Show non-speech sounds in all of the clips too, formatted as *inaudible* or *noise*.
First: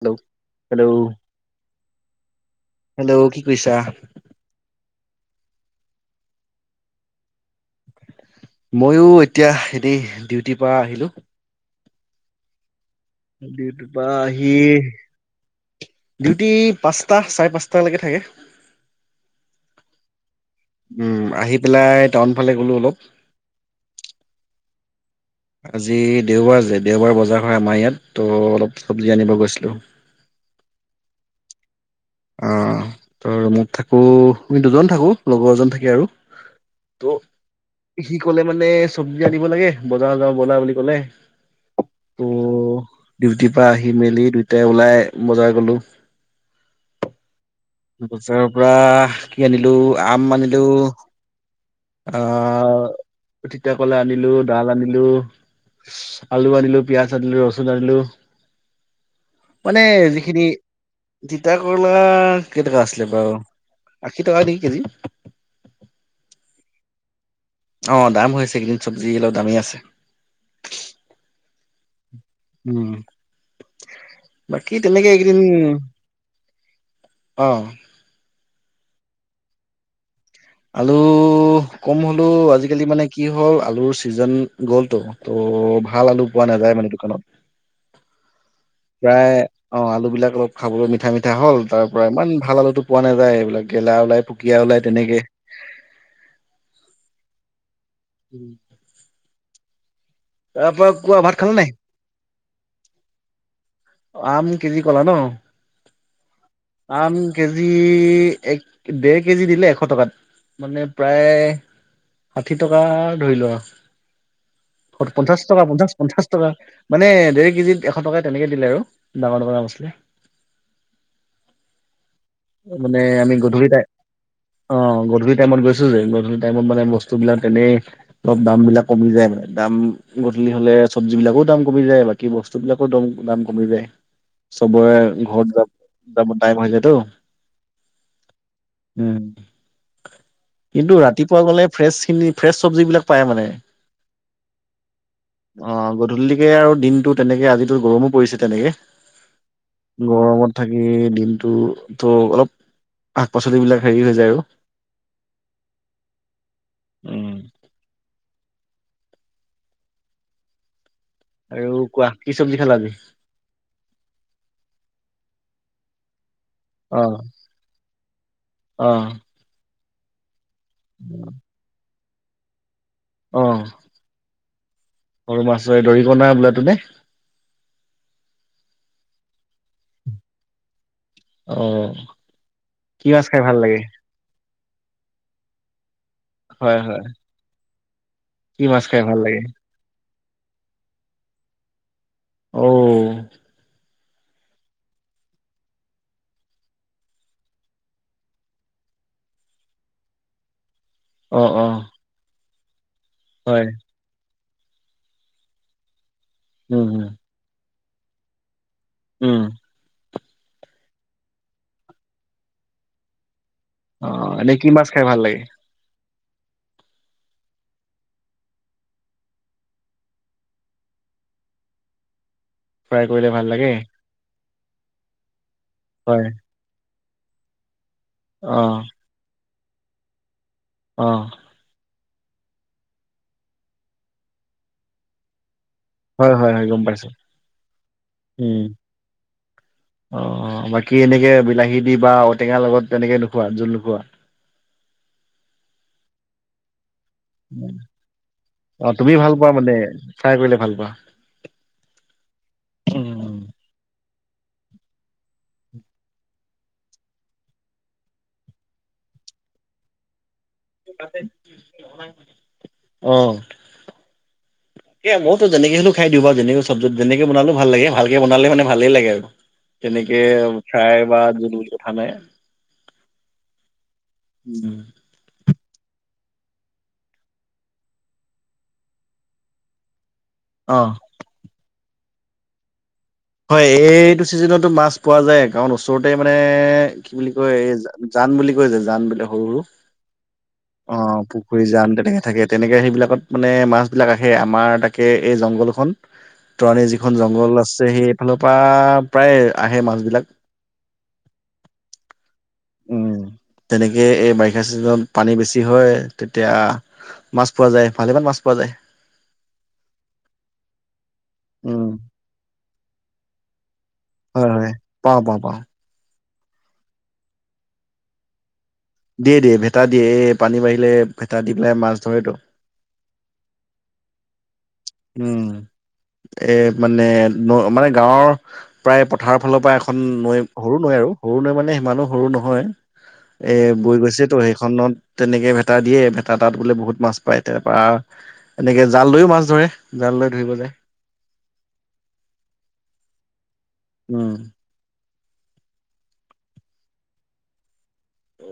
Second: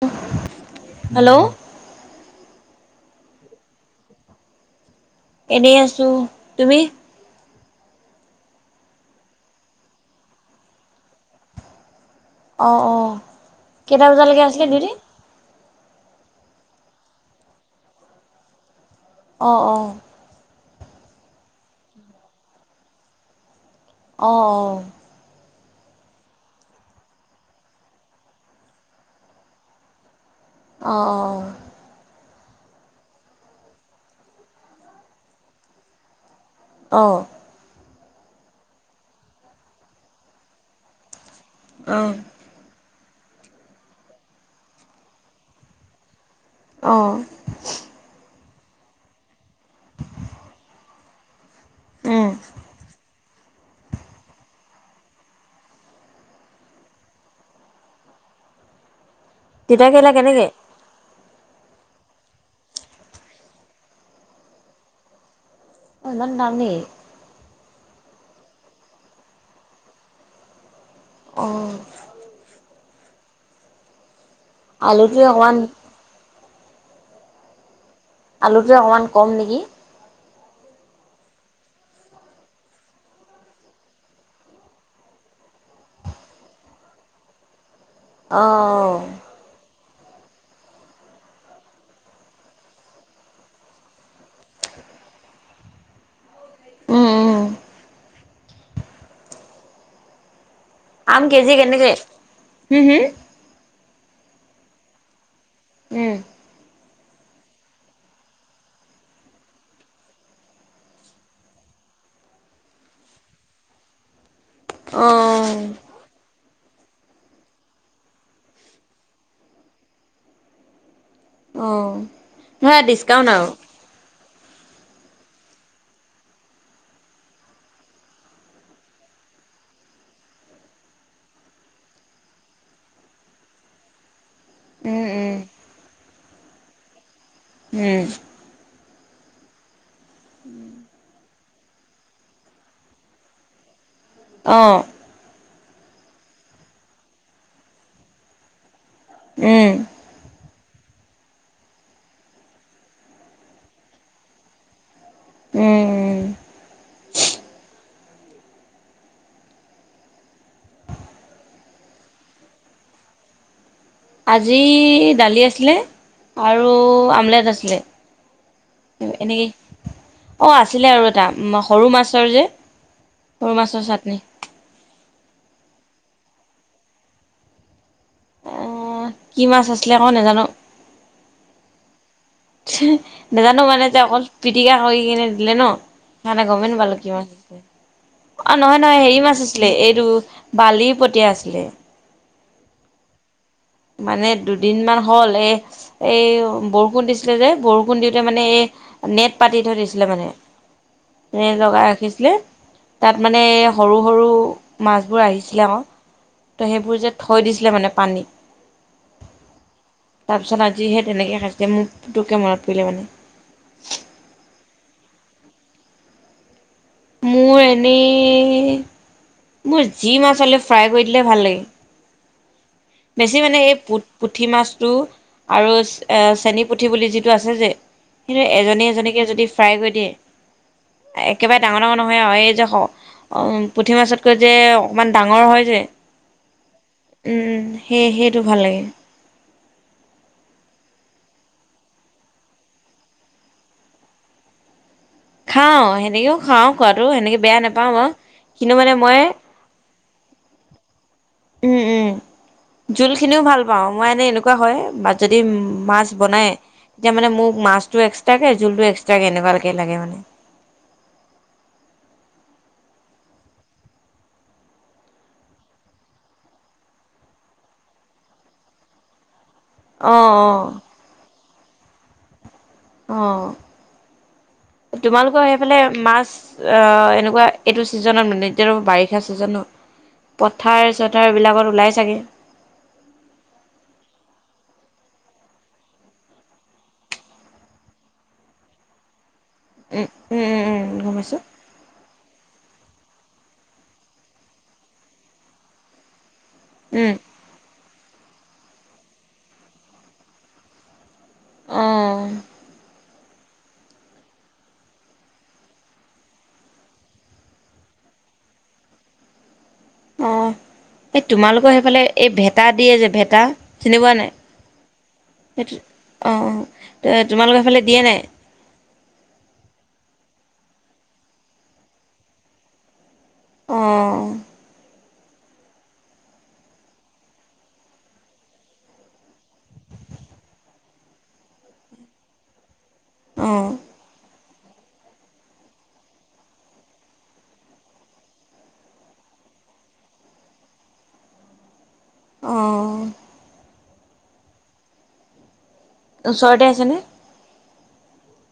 Hello hello. Hello কি কৰিছা? এনেই আছোঁ তুমি? মইয়ো এতিয়া এনেই, ডিউটিৰ পৰা আহিলো। অ' অ'। ডিউটি কেইটা পৰা বজালৈকে আহি আছিলে ডিউটি ৰাতি পাঁচটা, চাৰে পাঁচটালৈকে থাকে। অ অ উম্ আহি পেলাই টাউন ফালে গ'লো অলপ। অ', অ'। আজি দেওবাৰ যে দেওবাৰ বজাৰ হয় আমাৰ ইয়াত ত' অলপ চব্জি আনিব গৈছিলোঁ। *inaudible* অ 'অ'। অ' ত' ৰুমত থাকো আমি দুজন থাকো, লগৰজন থাকে আৰু। ত' অ'। সি ক'লে মানে চব্জি আনিব লাগে বজাৰ যাওঁ বলা বুলি ক'লে। অ'। ত' ডিউটিৰ পৰা আহি মেলি দুইটাই ওলাই বজাৰ গ'লো। অ'। বজাৰ পৰা কি আনিলো আম আনিলো উম অ' তিতাকলা আনিলো, ডাল আনিলো আলু আনিলো, পিঁয়াজ আনিলো, ৰচুন আনিলো। মানে তিতা কেৰেলা যিখিনি কেনেকে তিতা কৰলা কেই টকা আছিলে বাউ আশী টকা নেকি কেজি। অ' ইমান দাম নে? অ' দাম হৈছে কিন্তু চব্জি অলপ দামেই আছে। অ উম্। বাকী তেনেকে আলুটোৱে এইকেইদিন অকমান অ'। আলুটোৱে অকণমান কম নেকি? আলু হ কম হ'লেও আজালি মানে কি হ'ল আলু চিজন গ'লটো, ত' ভাল আলু পোৱা না নাযায় মানে দোকানত। অ'। প্ৰায় অ আলু বিলাক অলপ খাবলৈ মিঠা, মিঠা হ'ল। তাৰ পৰা ইমান ভাল আলুতো পোৱা নাযায় এইবিলাক গেলা ওলাই, পুকীয়া ওল লাই তেনেকে উম উম উম্। তাৰ পৰা কোৱা আম ভাত কেজি খালা নে নাই? কেনেকে হম অ' আম তিনি কলা ন? উম্। আম কেজি এক দেৰ কেজি দিলে এশ টকাত। মানে প্ৰায় ষাঠি টকা ধৰিল'। ক'ত পঞ্চাশ টকা পঞ্চাশ পঞ্চাশ টকা মানে দেৰ কেজিত এশ টকা তেনেকে দিলে আৰু ডাঙৰ ডাঙৰ আম আছিলে। অ অ সেয়া মানে ডিচকাউণ্ট আমি আৰু গধূল তাই অ', গধূলি টাইমত গৈছো যে গধূলি টাইমত মানে বস্তু বিলাক তেনেই অলপ দাম বিলাক কমি যায় মানে দাম গধূলি হ'লে চবজ বিলাকো দাম কমি যায় বাকী বস্তুবলাকো দম দাম কমি যায় চবৰে উম ঘৰত য যাব টাইম হৈ যায়তো উম উম উম, কিন্তু ৰাতিপুৱা গ'লে ফ্ৰেছ খিনি ফ্ৰেচ চবজিবিলাক পায় মানে অ', অ', গধূলিকে আৰু দিনতটো তেনেকে আজিটো গৰমো পৰিছে তেনেকে উম গৰমত থাকি দিনটো তো অলপ শাক পাচলিবলাক হেৰি হৈ যায় আৰু উম, উম উম, আৰু কোৱা কি চবজি খালা আজি আজি দালি আছিলে আৰু অ আমলেট আছিলে অ এনেকেই অ', আছিলে আৰু এটা সৰু মাছৰ যে অ সৰু মাছৰ চাটনি দৰিক নাই বোলে তো নে আহ কি মাছ আছিলে ক নাজানো অ কি মাছ খাই ভাল নাজানো লাগে মানে যে অকল পিটিকা কৰি দিলে ন সেইকাৰে গমেই ন হয় পালো হয় কি মা অ', কি হয় মাছ খাই নহয় হেৰি ভাল মাছ লাগে আছিলে এইটো বালি পতিয়া আছিলে অ', মানে দুদিনমানান হ'ল এ এ বৰষুণ দিছিলে যে বৰষুণ দিওঁতে মানে এই নেট পাতি থৈ দিছিলে মানে অ নেট অ লগাই ৰাখিছিলে তাত মানে হয় সৰু সৰু মাছবোৰ আহিছিলে আক ত' উম সেইবোৰ উম যে থৈ দিছিলে মানে পানী উম, তাৰপিছত আজি সেই তেনেকৈ কাজে মোকটো কেমেৰাত পৰিলে মানে, অ ', এনেই কি মাছ খাই ভাল লাগে? মোৰ এনেই মোৰ যি মাছলে ফ্ৰাই কৰি দিলে ভাল লাগে ফ্ৰাই কৰিলে বেছি ভাল মানে লাগে এই পু পু পুঠি মাছটো আৰু হয় চেনি পুঠি বুলি যিটো আছে যে অ এজনী এজনীকে যদি ফ্ৰাই কৰি দিয়ে অ একেবাৰে ডা নহয় আৰু এই যে পুঠি মাছতকৈ যে অকণমান ডাঙৰ হয় যে হয়, হয়, হয়, গম পাইছো সেই সেইটো ভাল উম লাগে কি এনেকে বিলাহী দি বা ঔটেঙাৰ লগত তেনেকে নোখোৱা জোল নোখোৱা খাওঁ সেনেকেও খাওঁ খোৱাাতটো সেনেকে বেয়া নাপাওঁ বাৰ কিন্তু মানে মই চাই কৰিলে ভাল পোৱা উম, উম, জোল খিনিও ভাল পাওঁ মই এনে এনেকুৱা হয় বা যদি মাছ বনাই তেতিয়া মানে মোক মাছটো এক্সট্ৰাকে জোলটো একস এক্সট্ৰাক কেনেকুৱালৈকে লাগে মানে আহ, এ মইতো যেনেকে হ'লো খাই দিওঁ বু যেনেকে চব্জি যেনেকে বনালো ভাল লাগে ভালকে বালোনে ভালেই লাগে আৰু তেনেকে অঁ অঁ ফ্ৰাই বা জল কঠা নাই অ', উম, তোমালোকৰ মাছ অ', এনেকুৱা এইটো ছিজনত মানে এতিয়া বাৰিষা চিজনত পথাৰ অ'। চথাৰ বিলাকত ওলাই চাগে হয় এইটো চিজনতো মাছ পোৱা যায় কাৰণ ওচৰতে মানে কি বুলি কয় এই জান বুলি কৈছে জান বুলি উ, উম। উম উম গম অ' পাইছোঁ পুখুৰী জাম তেনেকে থাকে। তেনেকে সেইবিলাকত মানে মাছ বিলাক আহে আমাৰ তাকে এই জংঘলখন ত' আমি উম যিখন জংঘল আছে সেইফালৰ পৰা প্ৰায় আহে মাছবিলাক। অ'। উ, তেনেকে এই বাৰিষা চিজনত পানী বেছি হয় তেতিয়া মাছ পোৱা যায় ভালেমান মাছ পোৱা যায়। অ' এই তোমালোকৰ উম, সেইফালে এই ভেটা দিয়ে যে ভেটা চনেকুৱা নাই হয়, হয়, পাওঁ, পাওঁ, পাওঁ। সেইটো অঁ', অঁ' তোমালোকৰ এইফালে দিয়ে নাই। দিয় দিয় ভেটা দিয়ে এই পানী বাঢ়িলে ভেটা দি পেলাই মাছ ধৰেতো। আহ। উম। এ মানে ন মানে গাঁৱৰ প্ৰায় পথাৰৰ ফালৰ পৰা এখন নৈ সৰু নৈ আৰু সৰু নহ মানে সিমানো সৰু নহয় এ অঁ বৈ গৈছে তো সেই খনত তেনেকে ভেটা দিয়ে ভেটা তাত বোলে বহুত মাছ পায় তাৰ পৰা এনেকে জাল লৈও মাছ ধৰে। জাল লৈ ধুইব যায়। আহঁ। উম। ওচৰতে আছেনে?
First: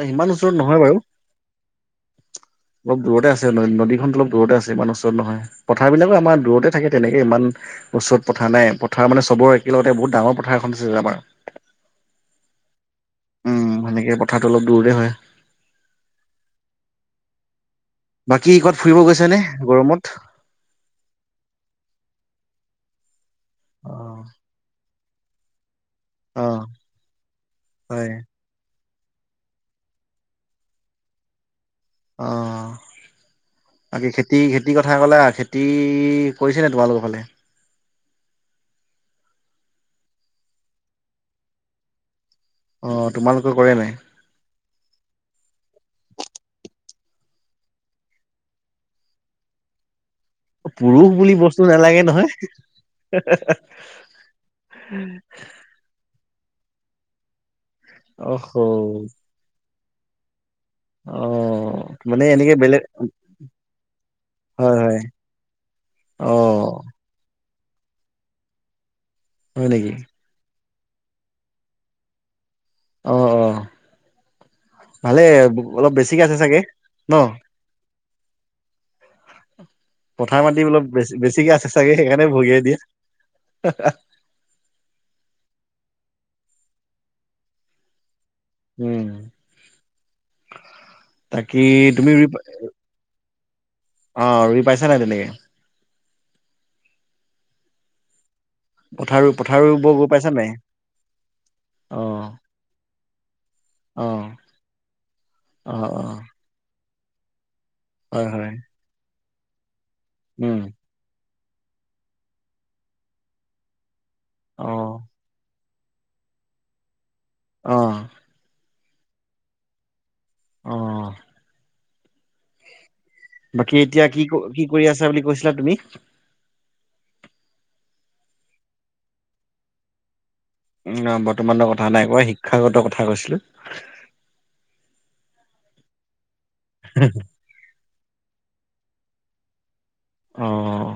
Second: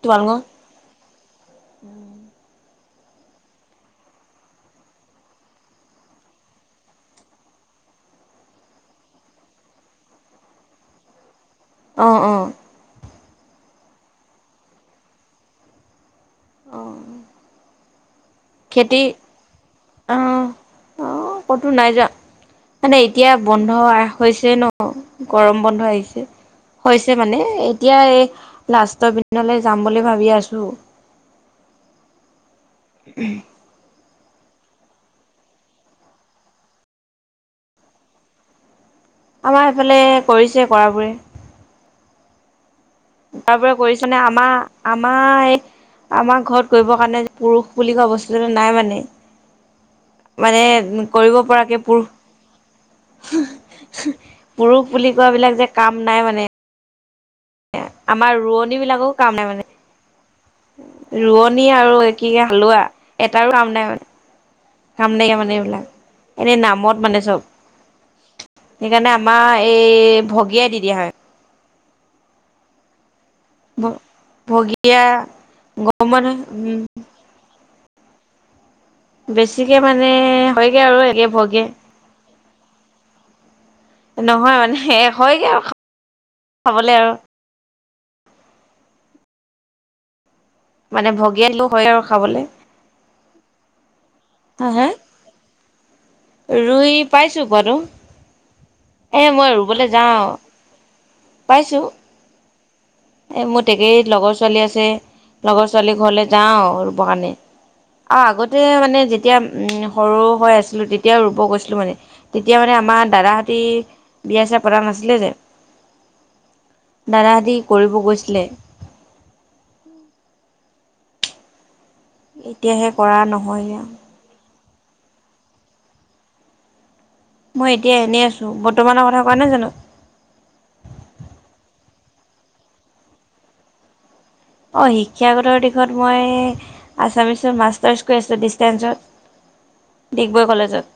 এ সিমান তোমালোকৰ ওচৰত নহয় বাৰু। অলপ দূৰতে আছে ন নদীখনত অলপ দূৰতে আছে ইমানাৰ ওচৰত নহয় পথাৰবিলাকো আমাৰ দূৰতে থাকে তেনেকে ইমান ওচৰত পথাৰ নাই পথাৰ মানে চবৰ একেলগতে বহুত ডাঙৰ পথাৰ এখন আছে আমাৰ। আহ আহ। উম, সেনেকে পথাৰটো অলপ দূৰৰে হয়। আহ। বাকী ক'ত ফুৰিব খেতি গৈছে নে গৰমত অ' ক'তো নাই যোৱা মানে এতিয়া বন্ধ অ হৈছে ন' গৰম বন্ধ আহিছে। অ হৈছে মানে এতিয়া হয় এই লাষ্ট লৈ যাম বুলি ভাবি আছো। অ'। উম। বাকে খেতি খেতিৰ কথা ক'লো খেতি কৰিছে নে তোমালোকৰ ফালে? *inaudible* আমাৰ এইফালে কৰিছে কৰাবোৰে। অ তোমালোকে তাৰ পৰা কৰে নাই কৰিছনে আমাৰ আমাৰ আমাৰ ঘৰত কৰিব কাৰণে পুৰুষ বুলি কোৱা বস্তুটো নাই মানে। মানে পুৰুষ বুলি কৰিব বস্তু পৰাকে নালাগে নহয় পুৰুষ পুৰুষ বুলি কোৱা বিলাক যে কাম নাই মানে। আমাৰ অহ হ ৰোৱনী বিলাকৰো কাম নাই মানে। অ ৰোৱনী আৰু মানে কি এনেকে হালোৱা বেলেগ এটাৰো কাম নাই মানে। হয় হয় কাম নাইিয়া মানে অ এইবিলাক এনে নামত মানে চ'ব। সেইকাৰণে আমাৰ হয় নেকি এই ভগিয়াই দি দিয়া হয়। অ', অ', ভগীয়া ভালে অলপ গম পোৱা বেছিকে আছে নহয় চাগে উম ন'? বেছি পথাৰ মাটি অলপ বেছি বেছিকে আছে চাগে সেইকাৰণে ভগিয়াই দিয়ে। নহয় মানে শেষ হয়গে আৰু খাবলে আৰু উম। মানে তাকি ভগিয়ালো হয় আৰু তুমি খাবলে অ ৰুই হা পাইছা হা নাই তেনেকে? ৰুই পাইছোঁ বাৰু। এ পথাৰ মই পথাৰ ৰুব ৰুবলৈ গৈ যাও, পাইছা নাই পাইছো। অ এ মোৰ অ *unintelligible* লগৰ ছোৱালী আছে, লগৰ অ ছোৱালী অ ঘৰলৈ যাওঁ ৰুবকাৰণে। অ হয় হয় আগতে মানে যেতিয়া উম সৰু হৈ উম আছিলো তেতিয়াও ৰুব গৈ তেতিয়া মানে আমাৰ দাদা হতে বিয়া-ছিয়া পতা চিয়া পতা অ নাছিলে যে। দাদাহতি অ', কৰিব গৈছিলে। অ। এতিয়াহে কৰা নহয়গে বাকী আৰু এতিয়া কি কি কৰি আছা বুলি কৈছিলা তুমি? মই এতিয়া এনেই আছো, বৰ্তমানৰ কথা কোৱা নাই জানো? উ বৰ্তমানৰ কথা নাই কোৱা, শিক্ষাগত কথা কৈছিলো। অ শিক্ষাগতৰ দিশত মই আছামিছৰ মাৰ্ছতাছ *unintelligible* ডিগবৈ কলেজত অ',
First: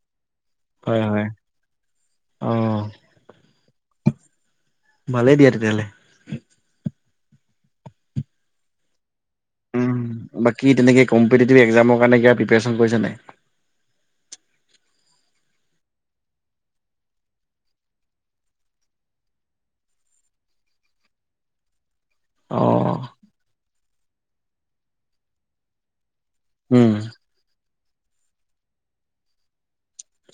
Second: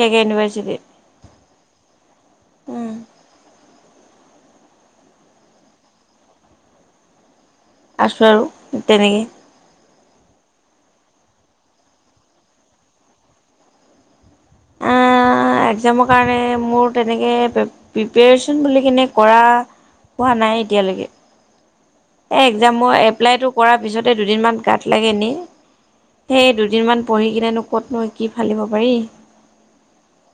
কে কে ইউনিভাৰ্চিটি। হয়, হয়, অ', উম। ভালেই দিয়া তেতিয়াহলে। আছো আৰু তেনেকে। বাকী তেনেকে কম্পিটিটিভ একজামৰ কাৰণে কিব প্ৰিপাৰেচন কৰি ছা নাই? একজামৰ কাৰণে মোৰ তেনেকৈ প্ৰিপেৰেছন বুলি কিনে কৰা পোহা নাই এতিয়ালৈকে। এ একজামৰ অ'। এপ্লাইটো কৰাৰ পিছতে দুদিনমান গাত লাগে এনেই। সেই উম, দুদিনমান পঢ়ি কিনেনো ক'তনো কি ফালিব পাৰি।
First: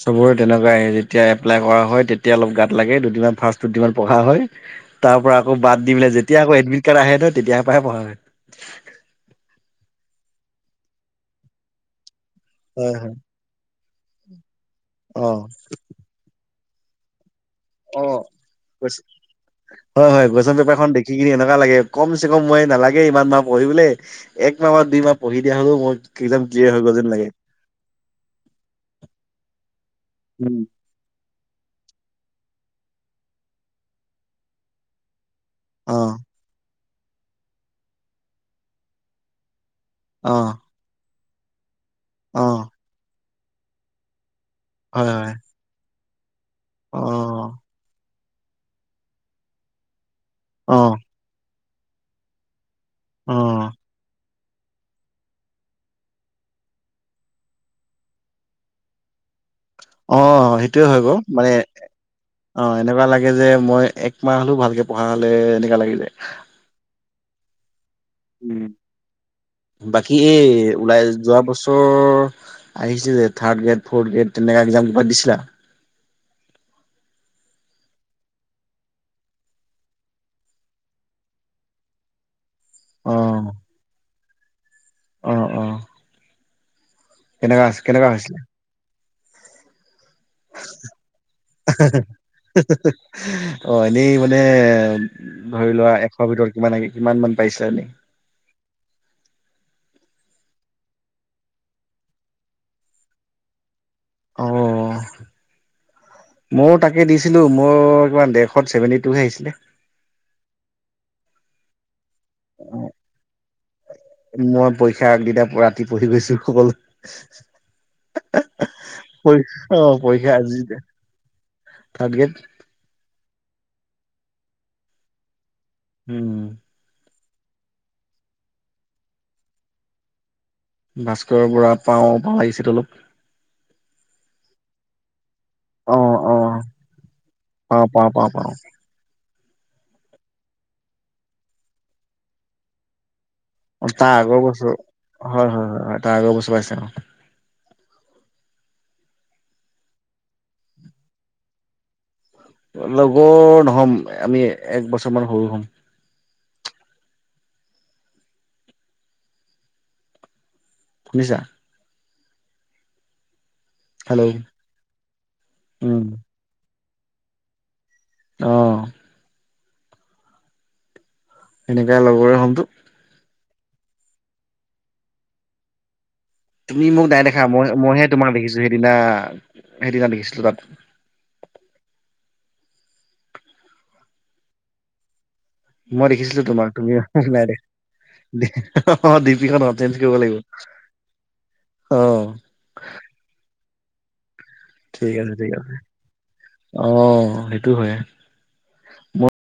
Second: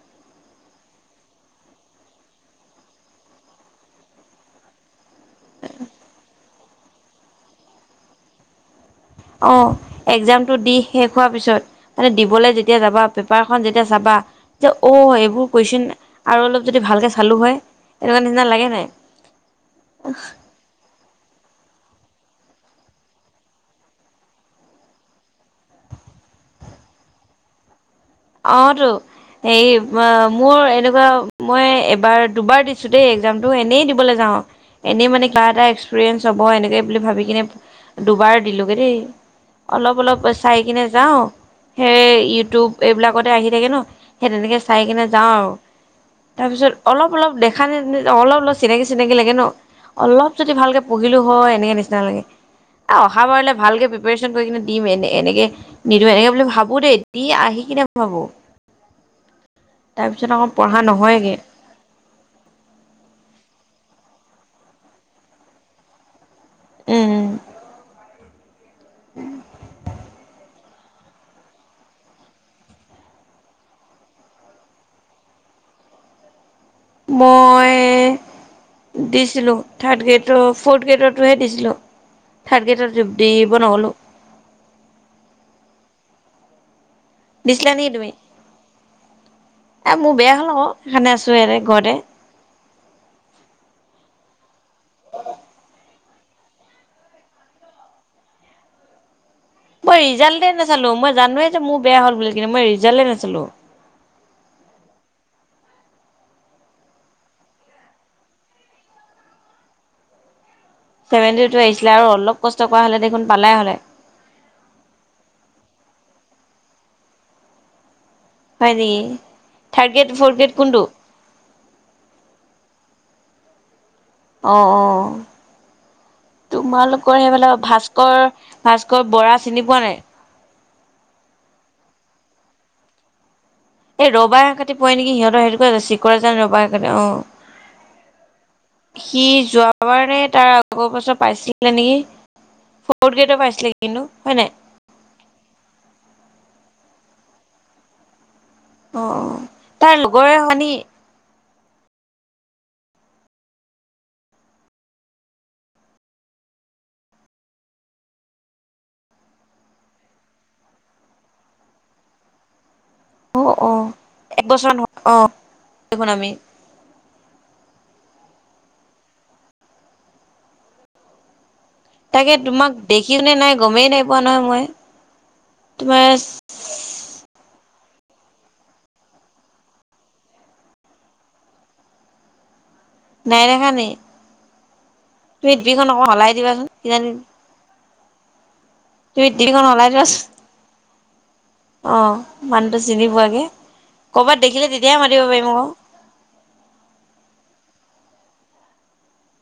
চবৰে তেনেকুৱা যেতিয়া এপ্লাই কৰা হয় তেতিয়া অলপ গাত লাগে দুদিনমান ফাৰ্ছ দুদিনমান পঢ়া হয়। তাৰ পৰা আকৌ বাদ দি পেলাই যেতিয়া আকৌ এডমিট কাৰ্ড আহে ন তেতিয়াৰ পৰাহে পঢ় হয়। অ একজামটো দি শেষ হোৱাৰ পিছত, মানে দিবলৈ যেতিয়া হয়, যাবা হয়, পেপাৰখন যে এতিয়া চাবা এয়া অ' এইবোৰ কুৱেশচন আৰু অলপ যদি ভালকৈ চালোঁ হয়। অ এনেকুৱা নিচিনা লাগে নাই হয় হয় কুৱেচন পেপাৰখন দেখি কিনি এ লাগে। কম চে কম মই নালাগে ইমান মাহ পঢ়িবলৈ একমাহ বা দুই মাহ পঢ়ি দিয়া হ'লেও মই যিয়ে হৈ গ যেন লাগে। অ তো হেৰি মোৰ উম। এনেকুৱা মই এবাৰ দুবাৰ দিছো দেই একজামটো, এনেই দিবলৈ যাওঁ, এনেই মানে কিবা এটা অ', এক্সপিৰিয়েঞ্চ হ'ব এনেকে বুলি ভাবি কিনে দুবাৰ দিলোগে দেই। অলপ অলপ অ', চাই কিনে যাও সেই অ', ইউটিউব এইবিলাকতে আহি থাকে ন। সেই তেনেকে চাই কিনে হয় যাওঁ হয়, আৰু তাৰপিছত অলপ অলপ অ', দেখা অলপ অলপ চিনাকি চিনাকি লাগে ন, অলপ যদি ভালকে অ', পঢ়িলো হয় এনেকে নিচিনা লাগে। অহা বাৰলে অ'। ভালকে প্ৰিপৰেন কৰি কিনে দিম এনে এনেকে নিদিম এনেকে বুলি ভাবো দেই। দি আহি *inaudible* অ তাৰপিছত আকৌ পঢ়া সেইটোয়ে হয় বাৰু, নহয়গে মানে অ এনেকুৱা লাগে যে মই মাহ হ'লেও ভালকে পঢ়া হলে এনেকা লাগিযায়। উম। উম বাকী এই ওলাই যোৱা বছৰ আহিছে যে থাৰ্ড গ্ৰেড ফৰ্থ গ্ৰেড তেনেকে এক্জাম কিবাত দিছিলা? মই দিছিলোঁ থাৰ্ড গ্ৰেডৰ ফৰ্থ গ্ৰেডতোহে দিছিলোঁ। থাৰ্ড অ', গ্ৰেডৰ দিব নহলো। অ অ কেনেুৱা, দিছিলা নেকি কেনেকুৱা তুমি হৈছিল? এ মোৰ বেয়া হ'ল আকৌ, সেইকাৰণে আছো ইৰে ঘৰতে। অ এনেই মানে ধৰি লোৱা এশ ভিতৰত কিমান কিমান মান পাই *unintelligible* মই ৰিজাল্টে নাচালো মই জানোৱেই যে মোৰ বেয়া হ'ল বুলি কি মই ৰিজাল্টেই নাচালো। অ'। ময়ো তাকে দিছিলো মোৰ ইমান দৰশত ছেভেনটি টুহে আহিছিলে। ছেভেনটি টু আহিছিলে আৰু অলপ কষ্ট কৰা হ'লে পালা হলহে। মই পৰীক্ষা আগদিনা ৰাতি পঢ়ি গৈছো সকলল হয় নেকি প, অ, থাৰ্ড গ্ৰেড পইক্ষা ফ'ৰ্থ আজ গ্ৰেড দে কোনটো থাৰ্গেত অ', অ'। হম। তোমালোকৰ সেইফালে ভাস্কৰ, ভাস্কৰ বৰা চিনি পোৱা নাই। ভাস্কৰৰ বুঢ় পাওঁ ভাল লাগিছে তলপ এই ৰবাই ক প নেকি সিহতৰ সেইটো অ চিকৰা যোন অ ৰবা সেইকাৰণে অ, পাওঁ পাওঁ পাওঁ পাওঁ সি যোৱাবাৰে তাৰ আগৰ পাছত পাইছিলে নেকি ফ গ অ, তাৰ আগৰ বছৰ হয়, হয়, হয়, হয় তাৰ আগৰ বছু পাইছে অ'। অ, তাৰ লগৰ এ, শনি লগৰ নহ'ম আমি এক বছৰ মান সৰু হ'ম। শুলিছা অ', অ', হেল্ল' একবছৰ নহয় অ, উম দেখোন আমি। আহ। সেনেকা তাকে লগৰে হ'মতো তোমাক দেখিও ন, নাই গমেই নাই পোৱা নহয় মই তোমাৰ তুমি মোক নাই দেখা, মই মইহে তোমাক দেখিছো, সেইদিনা, সেইদিনা দেখিছিলো তাত। *inaudible* নাই, দেখানি তুমি *unintelligible* মই সলাই দেখিছিলো দিবাচোন তোমাক তুমি কিজানি মোক নাই দেখা অ, তুমি দি পিখন অ, চেঞ্জ কৰিব লাগিব। অ আহ, মানুহটো চিনি পোৱাকে। কৰ'বাত দেখিলে তেতিয়াহে ঠিক মাতিব আছে, পাৰিম ঠিক আকৌ। আছে অ, সেইটো হয় মই